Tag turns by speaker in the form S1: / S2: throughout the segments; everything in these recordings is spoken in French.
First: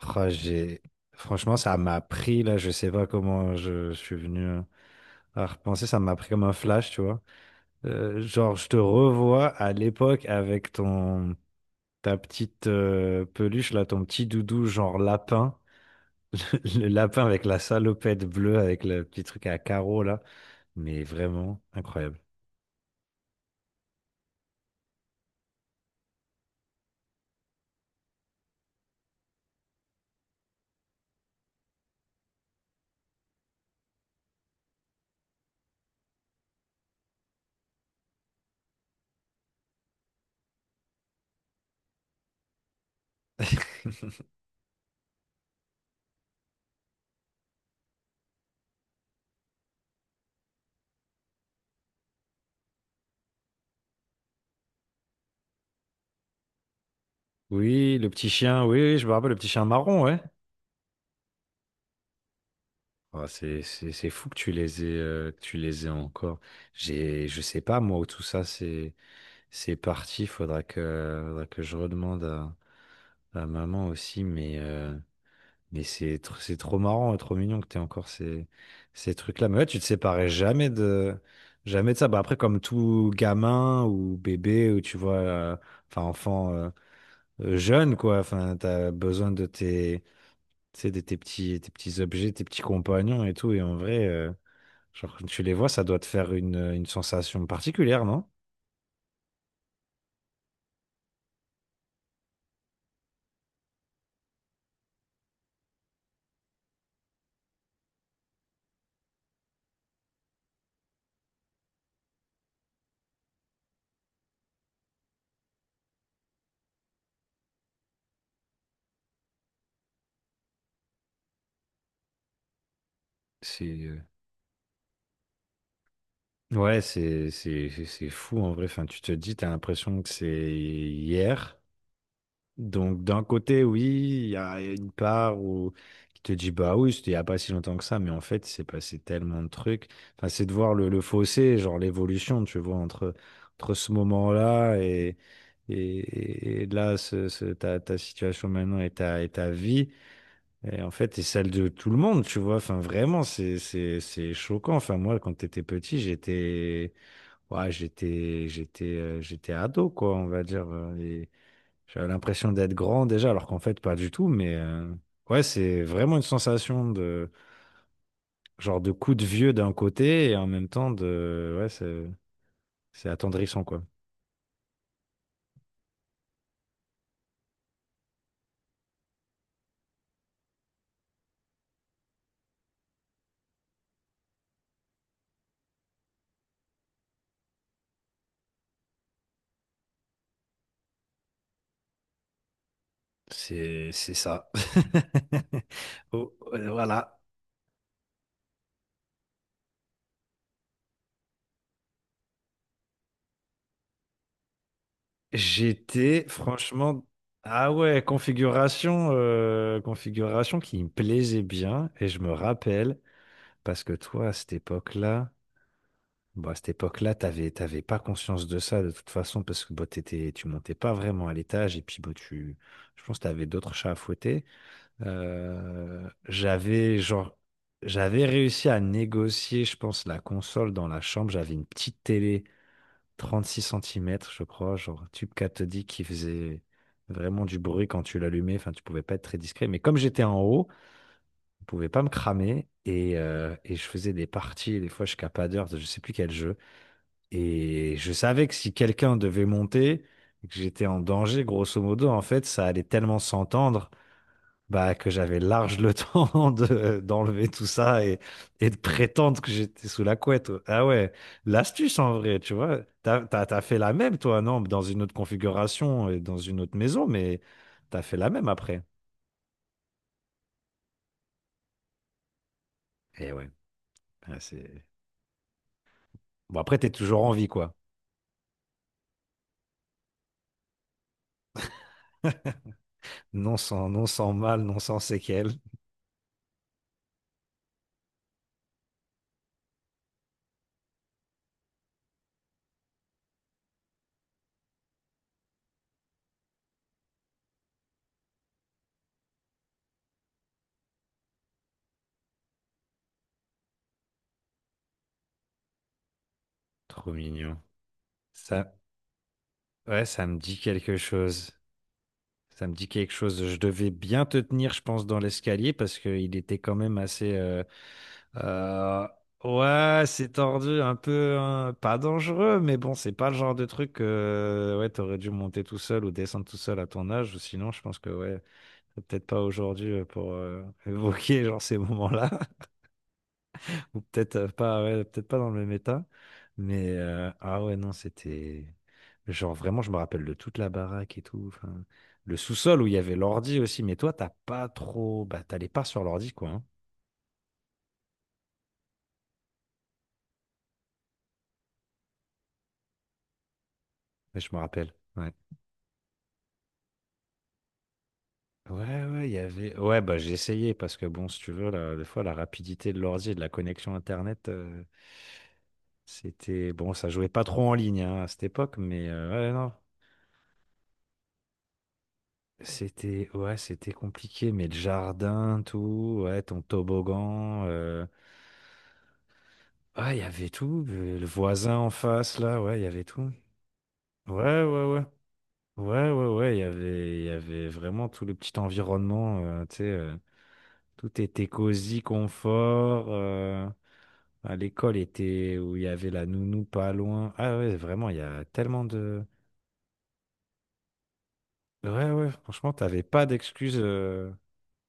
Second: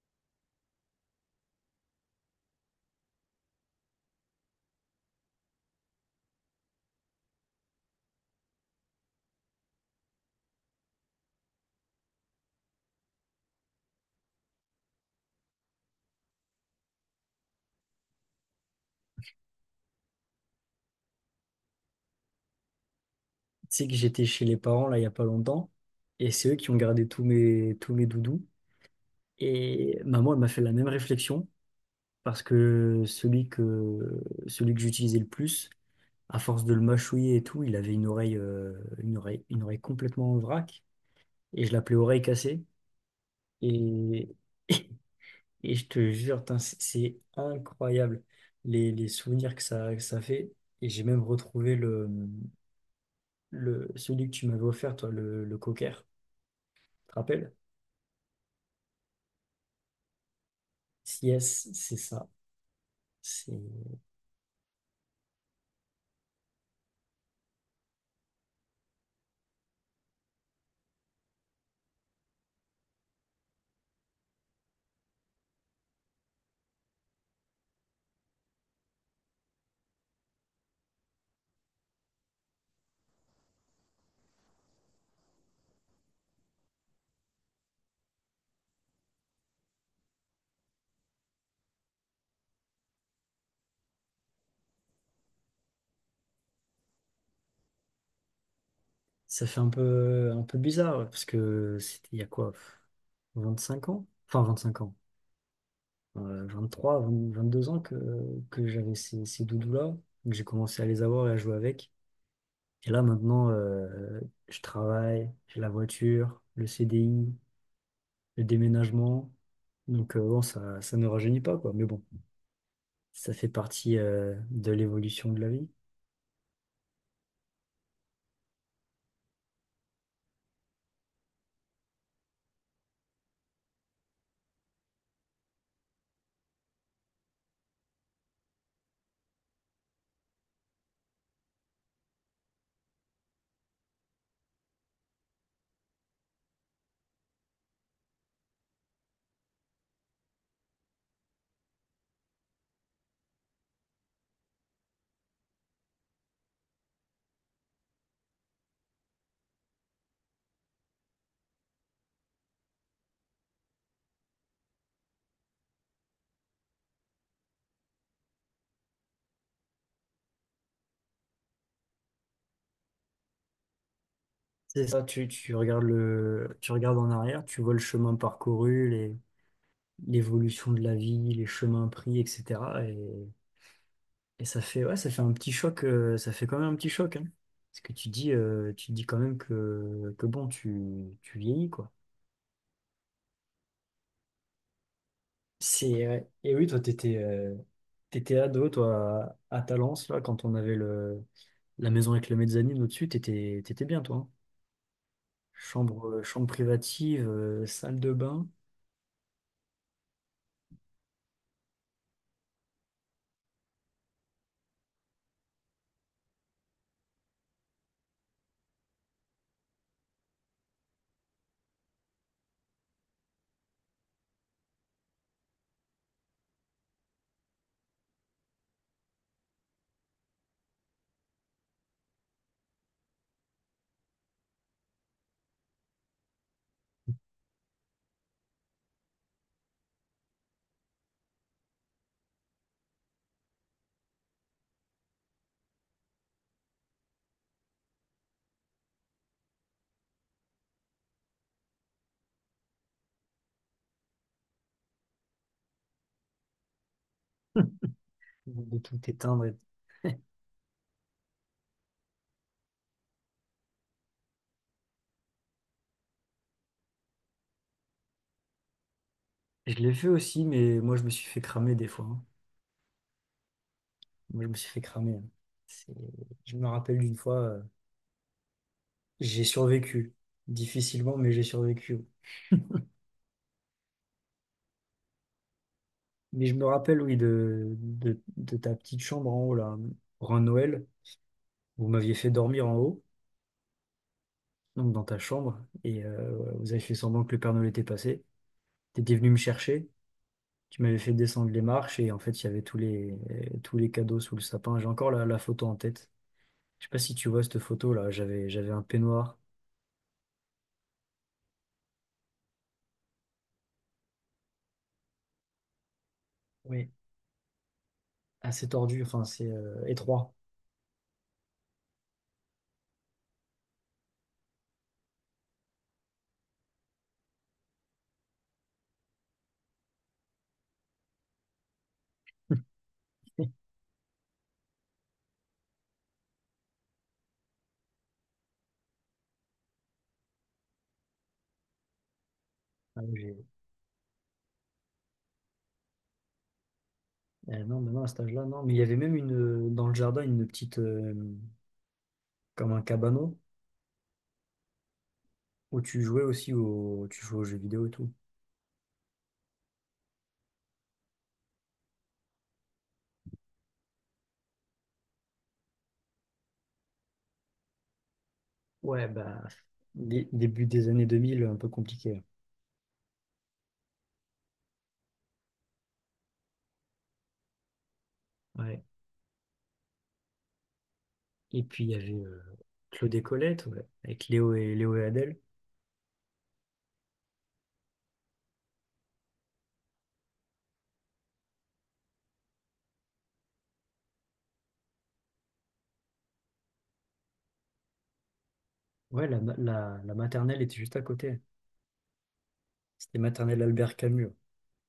S1: Ah, j'ai. Franchement, ça m'a pris, là, je sais pas comment je suis venu à repenser, ça m'a pris comme un flash, tu vois. Genre, je te revois à l'époque avec ta petite peluche, là, ton petit doudou, genre lapin. Le lapin avec la salopette bleue, avec le petit truc à carreaux, là. Mais vraiment incroyable.
S2: Tu sais que j'étais chez les parents là il y a pas longtemps et c'est eux qui ont gardé tous mes doudous et maman elle m'a fait la même réflexion parce que celui que j'utilisais le plus à force de le mâchouiller et tout il avait une oreille complètement en vrac et je l'appelais oreille cassée et et je te jure putain, c'est incroyable les souvenirs que ça fait et j'ai même retrouvé le celui que tu m'avais offert toi le cocker tu te rappelles.
S1: Oui, le petit chien, oui, oui, je me rappelle, le petit chien marron, ouais.
S2: Yes, c'est ça.
S1: Ah,
S2: C'est,
S1: c'est fou que tu les aies, encore. Je sais pas, moi, où tout ça, c'est parti. Faudra que je redemande à maman aussi. Mais c'est trop marrant et trop mignon que tu aies encore ces trucs-là. Mais ouais, tu te séparais jamais jamais de ça. Bah, après, comme tout gamin ou bébé, ou tu vois, enfin, enfant, jeune, quoi. Enfin, t'as besoin de tes, tu sais, de tes petits objets, tes petits compagnons et tout. Et en vrai, genre, quand tu les vois, ça doit te faire une sensation particulière, non?
S2: Ça fait un peu bizarre, ouais, parce que c'était il y a quoi, 25 ans? Enfin, 25 ans. 23, 20 22 ans que j'avais ces doudous-là, que j'ai commencé à les avoir et à jouer avec. Et là, maintenant, je travaille, j'ai la voiture, le CDI, le déménagement. Donc, bon, ça ne rajeunit pas, quoi. Mais bon, ça fait
S1: C'est...
S2: partie,
S1: euh,
S2: de l'évolution de la vie.
S1: Ouais, c'est fou en vrai. Enfin, tu te dis, t'as l'impression que c'est hier. Donc, d'un côté, oui, il y a une part où qui te dit, bah oui, c'était il n'y a pas si longtemps que ça, mais en fait, il s'est passé tellement de trucs. Enfin, c'est de voir le fossé, genre l'évolution, tu vois, entre ce moment-là et là, ta situation maintenant et ta vie. Et en fait, et celle de tout le monde, tu vois. Enfin, vraiment, c'est choquant. Enfin, moi, quand t'étais petit, ouais, j'étais ado, quoi, on va dire. Euh, et j'avais l'impression d'être grand déjà, alors qu'en fait, pas du tout. Mais ouais, c'est vraiment une sensation de, genre, de coup de vieux d'un côté et en même temps de, ouais, c'est attendrissant, quoi.
S2: C'est ça, tu regardes tu regardes en arrière, tu vois le chemin parcouru, l'évolution de la vie, les chemins pris, etc. Et ça fait, ouais, ça fait un petit choc, ça fait quand même un petit choc, hein. Parce que tu dis quand même que bon, tu vieillis, quoi.
S1: C'est ça.
S2: C'est, ouais.
S1: Oh,
S2: Et oui, toi, t'étais,
S1: voilà.
S2: euh, t'étais ado, toi, à Talence, là, quand on avait la maison avec la mezzanine au-dessus, t'étais bien, toi, hein. Chambre, euh,
S1: J'étais
S2: chambre
S1: franchement.
S2: privative,
S1: Ah
S2: salle
S1: ouais,
S2: de bain.
S1: configuration qui me plaisait bien. Et je me rappelle, parce que toi, à cette époque-là. Bon, à cette époque-là, t'avais pas conscience de ça de toute façon parce que bon, tu montais pas vraiment à l'étage et puis bon, je pense que t'avais d'autres chats à fouetter. J'avais genre, j'avais réussi à négocier, je pense, la console dans la chambre. J'avais une petite télé 36 cm je crois, genre tube cathodique qui faisait vraiment du bruit quand tu l'allumais. Enfin, tu pouvais pas être très discret. Mais comme j'étais en haut, je pouvais pas me cramer et je faisais des parties. Des fois jusqu'à pas d'heure, je sais plus quel jeu. Et je savais que si quelqu'un devait monter, que j'étais en danger, grosso modo, en fait, ça allait tellement s'entendre, bah, que j'avais large le temps d'enlever tout ça et, et de
S2: De tout
S1: prétendre
S2: éteindre.
S1: que
S2: Et
S1: j'étais sous la couette. Ah ouais, l'astuce en vrai, tu vois. T'as fait la même, toi, non? Dans une autre configuration et dans une autre maison, mais t'as fait la même après.
S2: je l'ai fait aussi, mais moi, je me suis fait cramer des fois, hein.
S1: Et ouais, ouais,
S2: Moi, je me suis fait
S1: c'est.
S2: cramer, hein. C'est- Je
S1: Bon,
S2: me
S1: après, t'es
S2: rappelle d'une
S1: toujours en
S2: fois,
S1: vie, quoi.
S2: j'ai survécu. Difficilement, mais j'ai survécu.
S1: Non sans mal, non sans séquelles.
S2: Mais je me rappelle, oui, de ta petite chambre en haut, là. Pour un Noël, vous m'aviez fait dormir en haut, donc dans ta chambre, et vous avez fait semblant que le Père Noël était passé. Tu étais venu me chercher, tu m'avais fait descendre les marches, et en fait, il y avait tous les cadeaux sous le sapin. J'ai encore la photo en tête. Je sais pas
S1: Trop
S2: si tu vois cette
S1: mignon.
S2: photo, là. J'avais
S1: Ça,
S2: un peignoir.
S1: Ouais, ça me dit quelque chose. Ça me dit quelque chose. Je devais bien te tenir, je pense, dans l'escalier parce qu'il était quand
S2: Oui.
S1: même assez.
S2: Assez tordu,
S1: Euh,
S2: enfin c'est
S1: ouais,
S2: étroit.
S1: c'est tordu, un peu, hein, pas dangereux, mais bon, c'est pas le genre de truc que ouais, t'aurais dû monter tout seul ou descendre tout seul à ton âge. Ou sinon, je pense que ouais, peut-être pas aujourd'hui pour évoquer genre ces moments-là. Ou peut-être pas, ouais, peut-être pas dans le même état. Mais ah ouais, non, c'était. Genre vraiment, je me rappelle de toute la baraque et tout. Enfin, le sous-sol où il y
S2: Ah
S1: avait
S2: oui,
S1: l'ordi aussi. Mais toi, t'as pas trop. Bah, t'allais pas sur l'ordi, quoi, hein.
S2: non, mais non, à cet âge-là, non. Mais il y avait même dans le jardin une petite, comme un cabanon,
S1: Ouais, je me rappelle. Ouais.
S2: où tu jouais aussi au, tu jouais aux jeux vidéo et tout.
S1: Ouais, ouais, il y avait. Ouais, bah, j'ai essayé parce que bon, si tu veux, là, des fois, la rapidité de l'ordi et de la connexion Internet, c'était. Bon, ça jouait pas trop en ligne hein, à cette époque,
S2: Ouais,
S1: mais
S2: bah,
S1: ouais, non.
S2: début des années 2000, un peu compliqué.
S1: C'était ouais, c'était compliqué, mais le jardin, tout, ouais, ton toboggan,
S2: Ouais.
S1: ah, il y avait tout, le
S2: Et
S1: voisin
S2: puis
S1: en
S2: il y avait
S1: face, là, ouais, il y avait
S2: Claude et
S1: tout.
S2: Colette, ouais, avec Léo
S1: Ouais,
S2: et,
S1: ouais,
S2: Léo
S1: ouais.
S2: et Adèle.
S1: Ouais, ouais, ouais, il y avait vraiment tout le petit environnement, tu sais, tout était cosy, confort. À l'école était où il y avait la nounou pas loin. Ah ouais, vraiment, il y a tellement de.
S2: Ouais, la maternelle était juste à côté.
S1: Ouais, ouais, franchement, t'avais
S2: C'était
S1: pas
S2: maternelle
S1: d'excuses.
S2: Albert Camus.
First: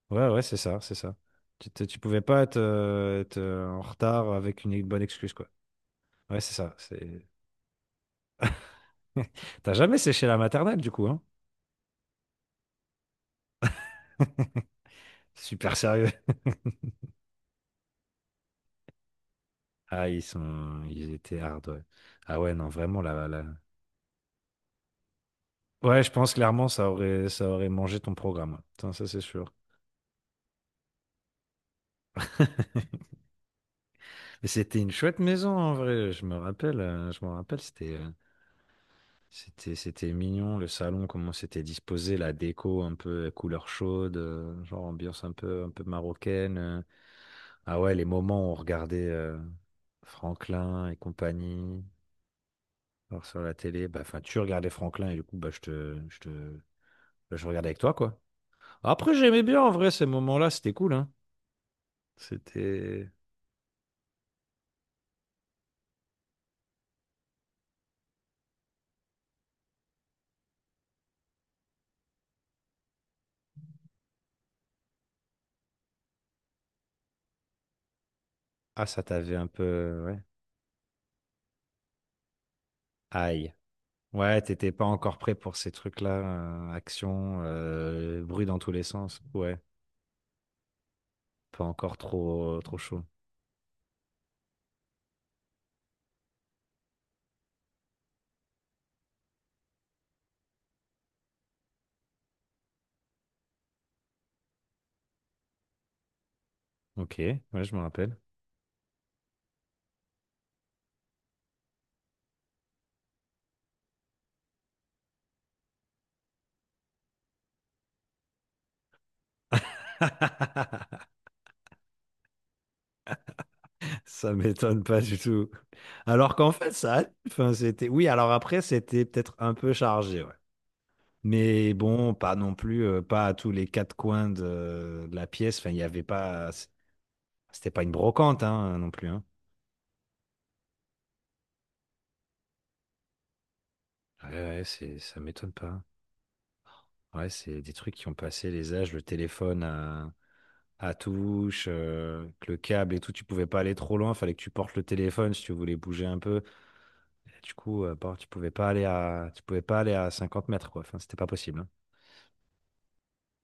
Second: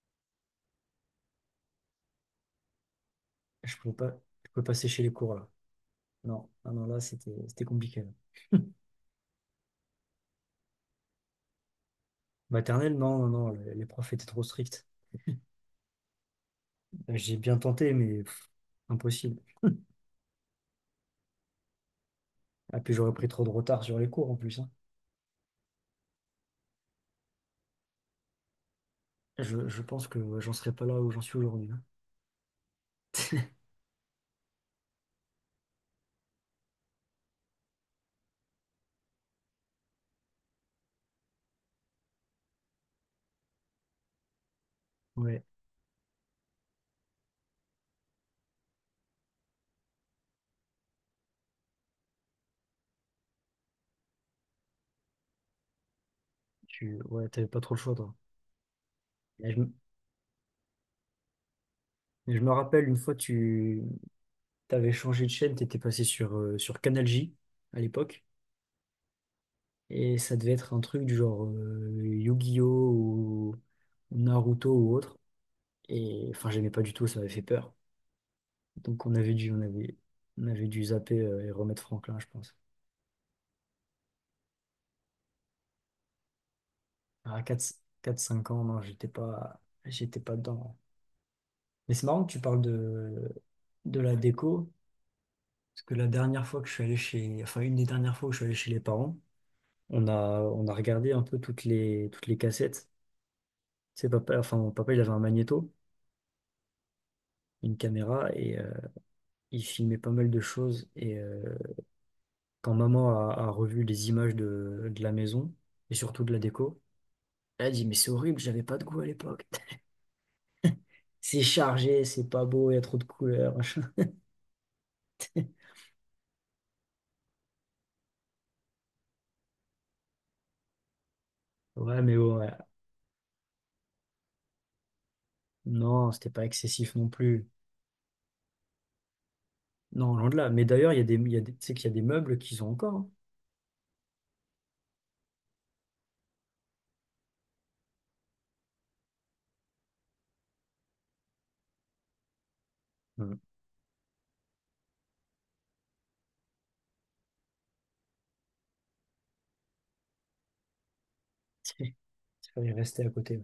S1: Ouais, ouais, c'est ça, c'est ça. Tu pouvais pas être,
S2: Je
S1: en
S2: pouvais pas,
S1: retard
S2: je
S1: avec
S2: pouvais
S1: une
S2: passer
S1: bonne
S2: chez les
S1: excuse,
S2: cours
S1: quoi.
S2: là.
S1: Ouais,
S2: Non,
S1: c'est
S2: ah
S1: ça.
S2: non, là,
S1: C'est.
S2: c'était compliqué.
S1: T'as jamais séché la maternelle, du coup, hein?
S2: Maternelle, non, non, non, les profs étaient trop stricts.
S1: Super sérieux.
S2: J'ai bien tenté, mais pff, impossible.
S1: Ah, ils étaient hard, ouais. Ah ouais, non,
S2: Ah, puis
S1: vraiment,
S2: j'aurais
S1: là,
S2: pris
S1: là.
S2: trop de retard sur les cours en plus, hein.
S1: Ouais, je pense clairement, ça aurait mangé ton programme. Putain, ça, c'est sûr.
S2: Je pense que ouais, j'en serais pas là où j'en suis aujourd'hui, hein.
S1: Mais c'était une chouette maison, en vrai. Je me rappelle, c'était. C'était, c'était mignon, le salon, comment c'était disposé, la déco un peu couleur chaude, genre ambiance
S2: Ouais,
S1: un peu marocaine. Ah ouais, les moments où on regardait Franklin et compagnie alors sur la télé, bah, enfin, tu regardais Franklin et du coup, bah,
S2: tu ouais,
S1: bah, je
S2: t'avais pas
S1: regardais
S2: trop
S1: avec
S2: le
S1: toi,
S2: choix, toi.
S1: quoi. Après, j'aimais
S2: Et
S1: bien, en vrai, ces moments-là, c'était cool, hein.
S2: je me rappelle une
S1: C'était.
S2: fois, tu t'avais changé de chaîne, t'étais passé sur Canal J à l'époque, et ça devait être un truc du genre Yu-Gi-Oh! Ou Naruto ou autre. Et enfin, j'aimais pas du tout, ça m'avait fait peur.
S1: Ah, ça
S2: Donc
S1: t'avait un peu... ouais.
S2: on avait dû zapper et remettre Franklin, je pense.
S1: Aïe. Ouais, t'étais pas encore prêt pour ces trucs-là, action,
S2: À quatre
S1: bruit
S2: cinq
S1: dans
S2: ans,
S1: tous
S2: non,
S1: les
S2: j'étais
S1: sens. Ouais.
S2: pas, j'étais pas dedans.
S1: Pas
S2: Mais
S1: encore
S2: c'est marrant que tu
S1: trop,
S2: parles
S1: trop chaud.
S2: de la déco, parce que la dernière fois que je suis allé enfin une des dernières fois où je suis allé chez les parents, on a regardé un peu toutes les cassettes. Tu sais, papa, enfin mon papa, il avait un magnéto,
S1: Ok, ouais, je
S2: une
S1: me rappelle.
S2: caméra, et il filmait pas mal de choses. Et quand maman a revu les images de la maison, et surtout de la déco, elle a dit, mais c'est horrible, j'avais pas de goût à l'époque. C'est chargé, c'est pas beau, il y a trop de couleurs, machin.
S1: Ça m'étonne pas du tout. Alors qu'en fait, ça, allait, enfin, c'était, oui, alors après, c'était peut-être un peu chargé, ouais. Mais
S2: Ouais,
S1: bon,
S2: mais
S1: pas
S2: bon, ouais.
S1: non plus, pas à tous les quatre coins de la pièce. Enfin, il n'y avait
S2: Non, c'était pas
S1: pas,
S2: excessif non plus.
S1: c'était pas une brocante, hein, non plus, hein.
S2: Non, loin de là. Mais d'ailleurs, il y a des, il y a des, tu sais qu'il y a des meubles qu'ils ont encore, hein.
S1: Ouais, ouais, ça m'étonne pas. Ouais, c'est des trucs qui ont passé les âges, le téléphone à touche, que le câble et tout, tu
S2: Mm.
S1: pouvais pas aller trop loin, fallait que tu portes le téléphone si tu voulais bouger un peu. Du coup, bon, tu pouvais pas aller à, tu pouvais pas aller à 50 mètres, quoi. Enfin, c'était pas possible, hein.
S2: Il fallait rester à côté. Ouais.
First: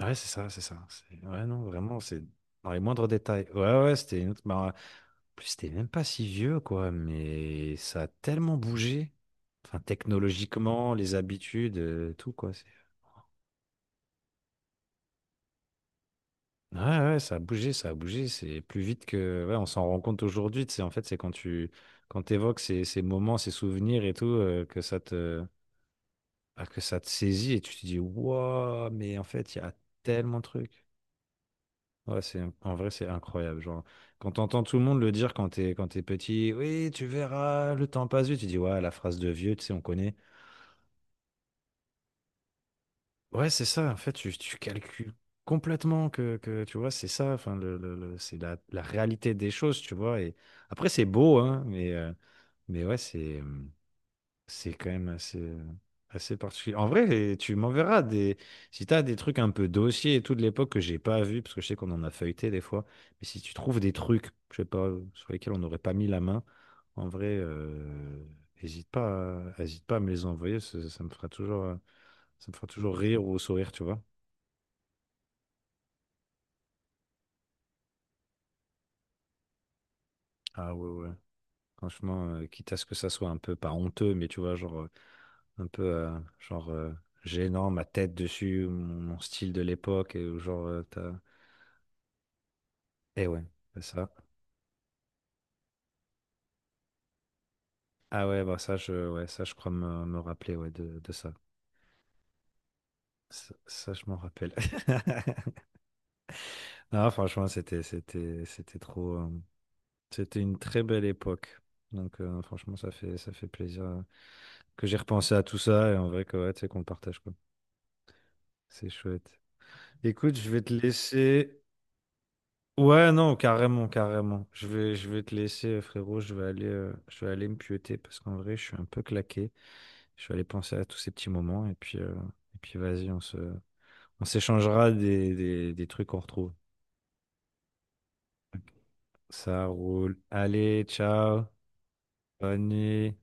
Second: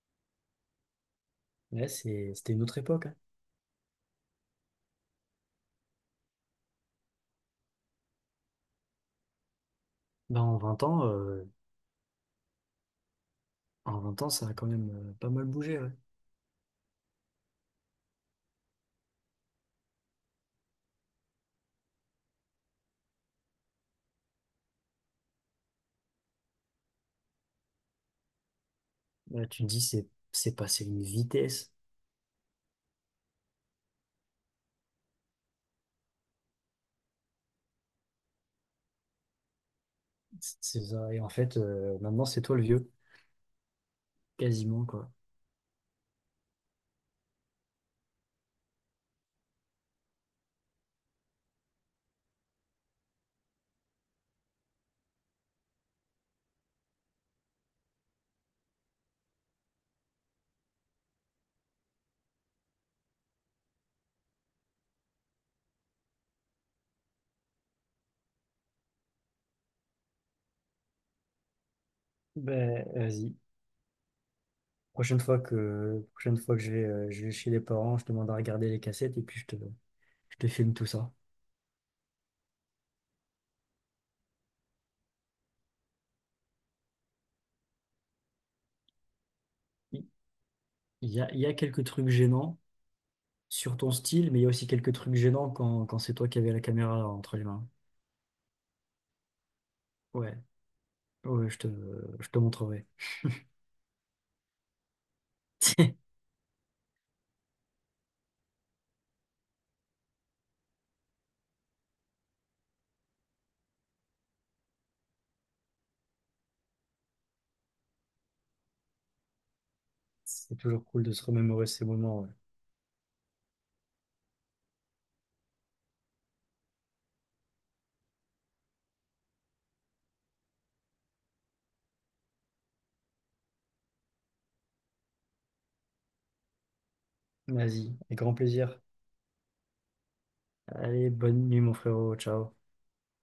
S1: Ouais, c'est ça, c'est ça. Ouais, non,
S2: Ouais,
S1: vraiment, c'est
S2: c'est, c'était une
S1: dans
S2: autre
S1: les
S2: époque,
S1: moindres
S2: hein.
S1: détails. Ouais, ouais, ouais, c'était une autre, bah, en plus, c'était même pas si vieux, quoi. Mais ça a tellement bougé. Enfin,
S2: Ben, en vingt
S1: technologiquement,
S2: ans,
S1: les
S2: euh,
S1: habitudes, tout, quoi.
S2: en vingt ans, ça a quand même pas mal bougé. Ouais.
S1: Ouais, ouais, ça a bougé, ça a bougé. C'est plus vite que. Ouais, on s'en rend compte aujourd'hui. Tu sais, en fait, c'est quand t'évoques ces moments, ces souvenirs et tout, que ça te. Ah, que ça te saisit et tu te dis, waouh, mais en
S2: Là,
S1: fait, il y
S2: tu te
S1: a
S2: dis,
S1: tellement de
S2: c'est passé
S1: trucs.
S2: une vitesse.
S1: Ouais, c'est, en vrai, c'est incroyable. Genre, quand t'entends tout le monde le dire quand t'es petit, oui, tu verras, le temps passe vite, tu dis, ouais, la phrase de vieux, tu sais, on connaît.
S2: C'est ça. Et en fait, maintenant, c'est toi le vieux,
S1: Ouais, c'est ça, en fait, tu
S2: quasiment, quoi.
S1: calcules complètement que, tu vois, c'est ça, enfin, c'est la réalité des choses, tu vois. Et après, c'est beau, hein, mais ouais, c'est. Mmh, C'est quand même assez particulier. En vrai, et tu m'enverras des. Si tu as des trucs un peu dossiers et tout de l'époque que j'ai pas vu, parce que je sais qu'on en a feuilleté des fois, mais si tu trouves des trucs, je sais pas, sur lesquels on n'aurait pas mis la main, en vrai, hésite pas à me les envoyer, ça me fera toujours, ça me fera
S2: Ben,
S1: toujours rire
S2: vas-y.
S1: ou sourire, tu vois.
S2: Prochaine fois que je vais chez les parents, je te demande à regarder les cassettes et puis je te filme
S1: Ah
S2: tout
S1: ouais,
S2: ça.
S1: ouais. Franchement, quitte à ce que ça soit un peu, pas honteux, mais tu vois, genre, un peu, genre, gênant, ma tête dessus, mon style de
S2: Il
S1: l'époque, et genre.
S2: il y a quelques trucs gênants
S1: Et ouais,
S2: sur
S1: c'est
S2: ton
S1: ça.
S2: style, mais il y a aussi quelques trucs gênants quand c'est toi qui avais la caméra entre les mains.
S1: Ah ouais, bah ça, je, ouais, ça, je crois me
S2: Ouais,
S1: rappeler ouais, de ça.
S2: ouais, je te montrerai.
S1: Je m'en rappelle. Non, franchement, c'était trop. C'était une très belle époque. Donc, franchement, ça fait plaisir que j'ai repensé à tout ça et en vrai que, ouais, tu sais, qu'on le partage, quoi. C'est chouette. Écoute, je
S2: C'est
S1: vais te
S2: toujours cool de se
S1: laisser.
S2: remémorer ces moments, ouais.
S1: Ouais, non, carrément, carrément. Je vais te laisser, frérot. Je vais aller me pieuter parce qu'en vrai, je suis un peu claqué. Je vais aller penser à tous ces petits moments et puis, vas-y, on s'échangera des trucs qu'on retrouve.
S2: Vas-y, avec grand plaisir.
S1: Ça roule. Allez,
S2: Allez,
S1: ciao.
S2: bonne nuit, mon frérot. Ciao.
S1: Bonne nuit.